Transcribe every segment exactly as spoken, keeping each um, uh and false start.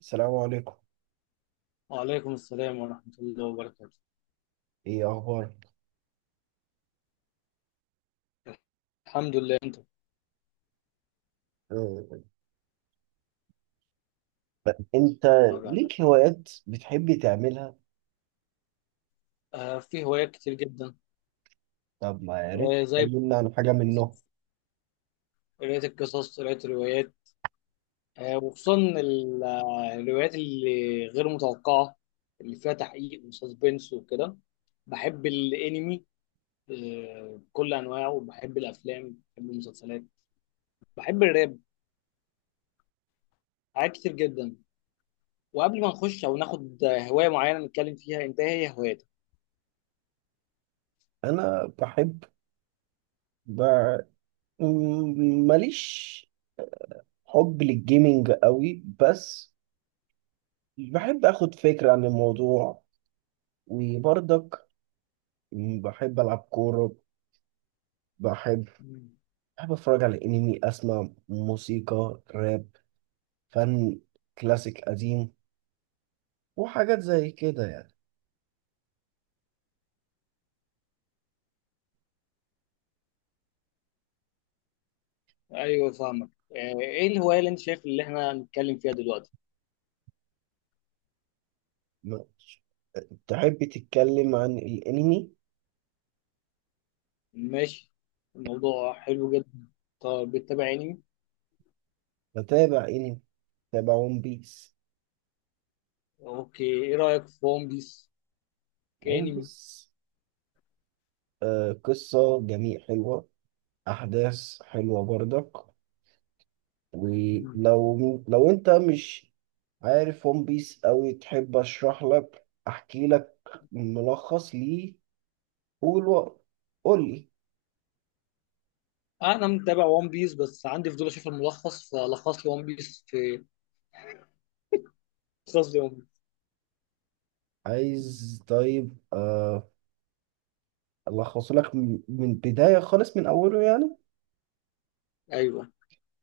السلام عليكم. وعليكم السلام ورحمة الله وبركاته. ايه اخبارك؟ الحمد لله، أنت؟ آه، انت طبعا. ليك هوايات بتحب تعملها؟ آه في هوايات كتير جدا. طب ما يا ريت آه زي تكلمنا عن حاجه منهم. قراية القصص، قراية الروايات، آه وخصوصا ال- آه، الروايات اللي غير متوقعة، اللي فيها تحقيق وسسبنس وكده. بحب الأنمي، آه بكل أنواعه، وبحب الأفلام، بحب المسلسلات، بحب الراب، حاجات كتير جدا. وقبل ما نخش أو ناخد هواية معينة نتكلم فيها، أنت إيه هي هواياتك؟ انا بحب ب... م- ماليش حب للجيمينج قوي بس. بحب اخد فكره عن الموضوع، وبرضك بحب العب كوره. بحب بحب اتفرج على انمي، اسمع موسيقى راب، فن كلاسيك قديم، وحاجات زي كده. ايوه، فاهمك. آه، ايه الهوايه اللي انت شايف اللي احنا هنتكلم فيها دلوقتي؟ يعني تحب تتكلم عن الانمي؟ ماشي، الموضوع حلو جدا. طب بتتابع انمي؟ بتابع انمي، بتابع ون بيس. اوكي، ايه رايك في ون بيس ون كانمي؟ بيس، آه قصة جميل حلوة، احداث حلوة برضك. مم. ولو لو انت مش عارف ون بيس اوي، تحب اشرح لك، احكي لك ملخص ليه؟ قول و- قول لي انا متابع ون بيس بس عندي فضول اشوف الملخص، فلخص لي ون بيس في لخص لي ون بيس. عايز. طيب، آه الخصه لك من من بداية خالص، من اوله يعني. ايوه،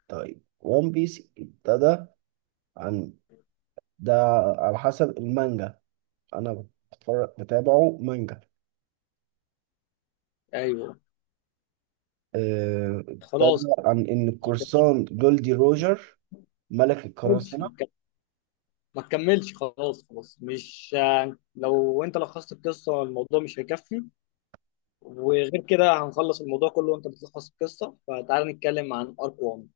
طيب ون بيس ابتدى عن ده، على حسب المانجا انا بتفرج بتابعه مانجا. ايوه. آه، ابتدى خلاص، عن ان ما القرصان جولدي روجر ملك تكملش القراصنة. ما تك- ما تكملش. خلاص، خلاص، مش، آه، لو انت لخصت القصه الموضوع مش هيكفي. وغير كده هنخلص الموضوع كله وانت بتلخص القصه، فتعال نتكلم عن ارك الأول.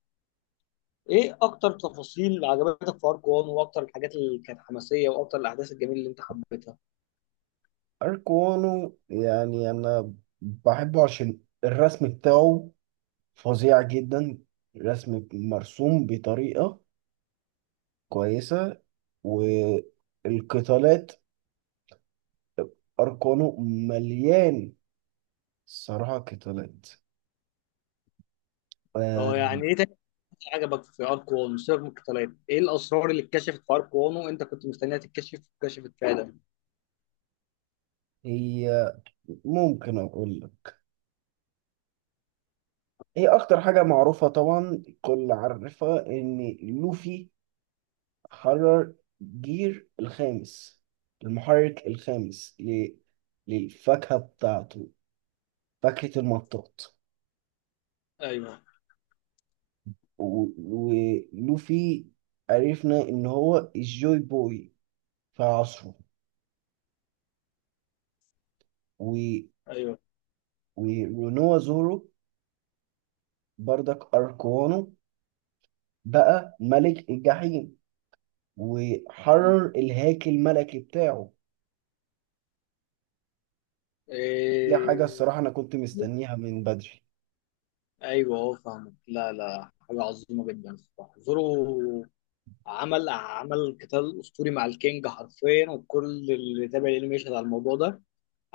ايه اكتر تفاصيل عجبتك في ارك واحد، واكتر الحاجات اللي كانت حماسيه، واكتر الاحداث الجميله اللي انت حبيتها؟ اركوانو يعني انا بحبه عشان الرسم بتاعه فظيع جدا، رسم مرسوم بطريقة كويسة، والقتالات اركوانو مليان صراحة قتالات آه، اه. يعني ايه تاني عجبك في ارك واحد سيبك من القتالات؟ ايه الاسرار اللي اتكشفت في ارك واحد وانت كنت مستنيها تتكشف واتكشفت فعلا؟ هي ممكن اقول هي اكتر حاجة معروفة طبعا، الكل عارفها، ان لوفي حرر جير الخامس، المحرك الخامس ل... للفاكهة بتاعته، فاكهة المطاط. ايوه، و... ولوفي عرفنا ان هو الجوي بوي في عصره. و... ايوه. ورونوا زورو بردك اركوانو بقى ملك الجحيم م. وحرر الهاكي الملكي بتاعه. دي حاجة إيه... الصراحة أنا كنت مستنيها من بدري. ايوه، اه، فاهمك. لا، لا، حاجه عظيمه جدا الصراحه. زورو عمل عمل قتال اسطوري مع الكينج حرفيا، وكل اللي تابع الانمي يشهد على الموضوع ده.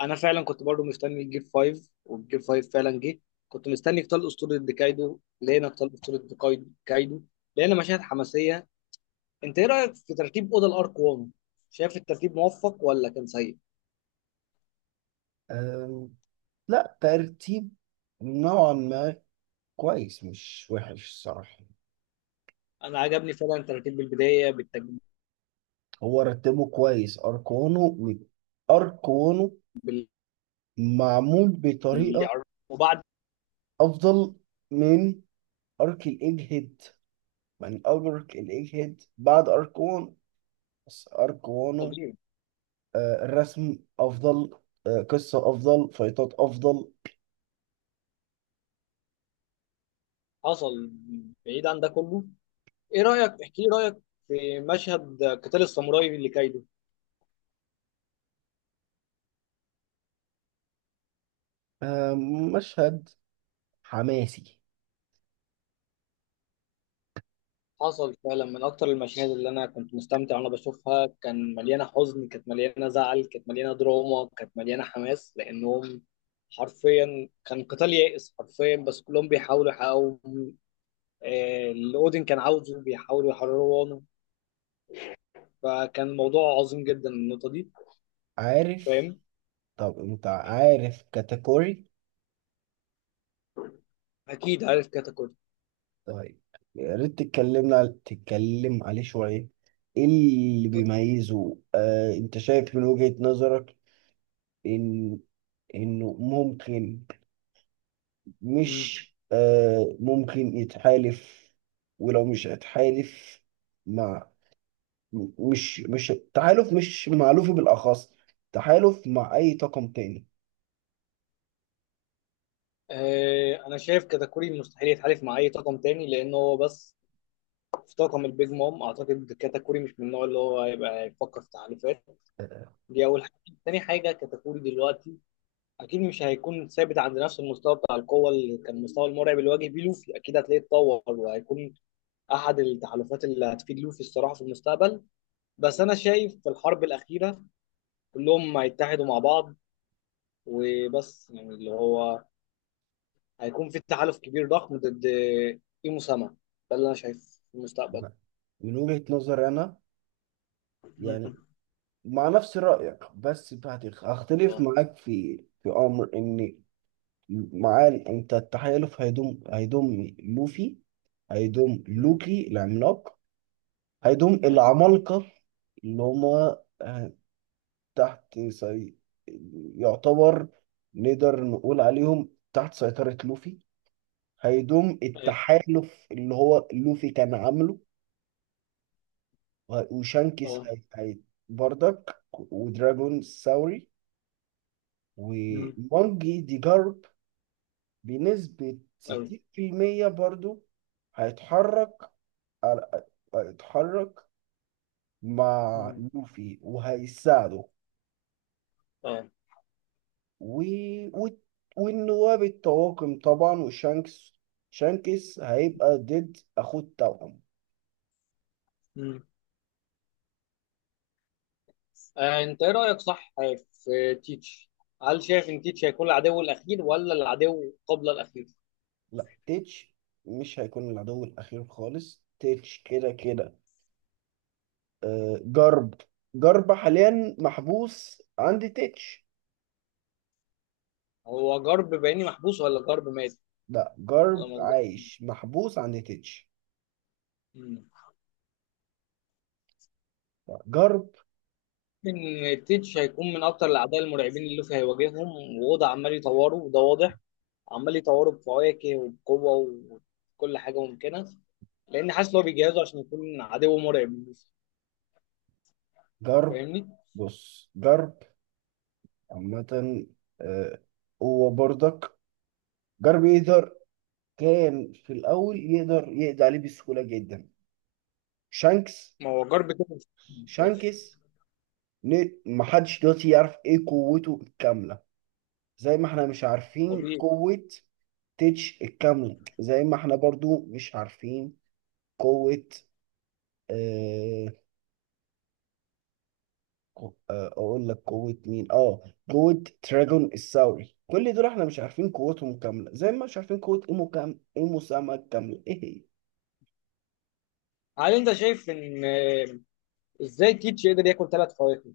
انا فعلا كنت برضو مستني الجيب خمسة، والجيب الخامس فعلا جه. كنت مستني قتال اسطوري ضد كايدو، لقينا قتال اسطوري ضد كايد- كايدو. لقينا مشاهد حماسيه. انت ايه رايك في ترتيب اوضه الارك واحد؟ شايف الترتيب موفق ولا كان سيء؟ أم، لا، ترتيب نوعا ما كويس، مش وحش الصراحة. انا عجبني فعلا ترتيب بالبدايه، بالتج... هو رتبه كويس، أرقامه م- أرقامه بال... معمول بطريقة وبعد. أفضل من أرك الإيج هيد، من أول أرك الإيج هيد بعد أركون، بس أركونه طبيعي. آه، الرسم أفضل، آه، قصة أفضل، فايتات أفضل. حصل. بعيد عن ده كله، ايه رايك، احكي لي رايك في مشهد قتال الساموراي لكايدو. آه، مشهد حماسي. حصل فعلا من اكتر المشاهد اللي انا كنت مستمتع وانا بشوفها، كان مليانه حزن، كانت مليانه زعل، كانت مليانه دراما، كانت مليانه حماس، لانهم حرفيا كان قتال يائس حرفيا، بس كلهم بيحاولوا يحققوا آه، اللي اودين كان عاوزه، بيحاولوا يحرروا عنه. فكان الموضوع عظيم جدا النقطه دي. عارف. فاهم. طب أنت عارف كاتيجوري؟ اكيد عارف كاتاكوري. طيب، يا ريت تتكلمنا تتكلم عليه شوية. ايه اللي بيميزه، آه انت شايف من وجهة نظرك ان انه ممكن، مم. مش، آه ممكن يتحالف؟ ولو مش هيتحالف مع، م- مش مش تحالف مش مألوف بالأخص تحالف مع أي طاقم تاني. آه، انا شايف كاتاكوري مستحيل يتحالف مع اي طاقم تاني لان هو بس في طاقم البيج مام. اعتقد كاتاكوري مش من النوع اللي هو هيبقى يفكر في تحالفات. آه، دي أول حاجة. تاني حاجة، كتكوري دلوقتي أكيد مش هيكون ثابت عند نفس المستوى بتاع القوة اللي كان، المستوى المرعب اللي واجه بيه لوفي. أكيد هتلاقيه اتطور، وهيكون أحد التحالفات اللي هتفيد لوفي الصراحة في المستقبل. بس أنا شايف في الحرب الأخيرة كلهم هيتحدوا مع بعض، وبس يعني اللي هو هيكون في تحالف كبير ضخم ضد إيمو سما. ده اللي أنا شايفه في المستقبل. من وجهة نظري أنا يعني مم. مع نفس رأيك، بس هت- هختلف اه. معاك في في أمر. إن معاه، انت التحالف هيضم هيضم لوفي، هيضم مم. لوكي العملاق، هيضم اه. العمالقة اللي هما، آه، تحت سي... يعتبر نقدر نقول عليهم تحت سيطرة لوفي. هيضم أيوة. التحالف اللي هو لوفي كان عامله. وه- وشانكس اه. هي... هي... بردك، ودراجون ساوري، مم. ومونجي دي جارب، بنسبة أيوة. ستين في المية برضو. هيتحرك على- هيتحرك مع مم. لوفي وهيساعده. اه. و... و... والنواب الطواقم طبعا، وشانكس. شانكس هيبقى ضد اخوه التوأم. مم. آه، انت ايه رايك صح في تيتش؟ هل شايف ان تيتش هيكون العدو الاخير ولا العدو قبل الاخير؟ لا، تيتش مش هيكون العدو الاخير خالص. تيتش كده كده. آه، جرب جرب حاليا محبوس عند تيتش. هو جرب بيني محبوس ولا جرب مات؟ لا، انا جرب ما أظن- عايش محبوس عند تيتش. مم. لا، جرب ان تيتش هيكون من اكتر الاعداء المرعبين اللي لوفي هيواجههم، ووضع عمال يطوره وده واضح، عمال يطوره بفواكه وبقوه وكل حاجه ممكنه، لان حاسس ان هو بيجهزه عشان يكون عدو مرعب للوفي. جرب فاهمني؟ بص، جرب عامة. آه، هو برضك جار بيقدر، كان في الأول يقدر يقضي عليه بسهولة جدا شانكس. ما هو جرب كده، مش شانكس ن- محدش دلوقتي يعرف إيه قوته الكاملة، زي ما احنا مش عارفين طبيعي. قوة تيتش الكاملة، زي ما احنا برضو مش عارفين قوة، آه قو- آه، أقول لك قوة مين؟ آه قوة تراجون الثوري. كل دول احنا مش عارفين قوتهم كاملة، زي ما مش عارفين قوة إيمو كام إيمو ساما الكاملة إيه هي. هل انت شايف ان آه، ازاي تيتش يقدر ياكل ثلاث فواكه؟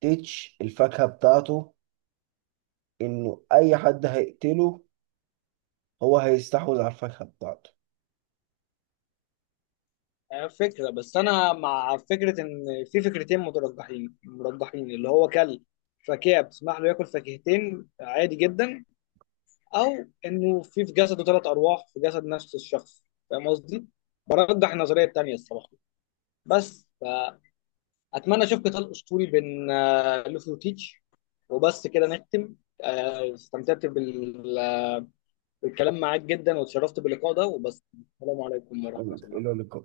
تيتش الفاكهة بتاعته انه اي حد هيقتله هو هيستحوذ على الفاكهه بتاعته. آه، فكرة، بس أنا مع فكرة إن في فكرتين مرجحين مرجحين اللي هو كلب فاكهة بتسمح له ياكل فاكهتين عادي جدا، أو إنه في في جسده ثلاث أرواح في جسد نفس الشخص. فاهم قصدي؟ برجح النظرية التانية الصراحة، بس فأتمنى أشوف قتال أسطوري بين آه، لوفي وتيتش. وبس كده نختم. آه، استمتعت بال- بالكلام معاك جدا، واتشرفت باللقاء ده، وبس. السلام عليكم ورحمة تمام، الى الله. اللقاء.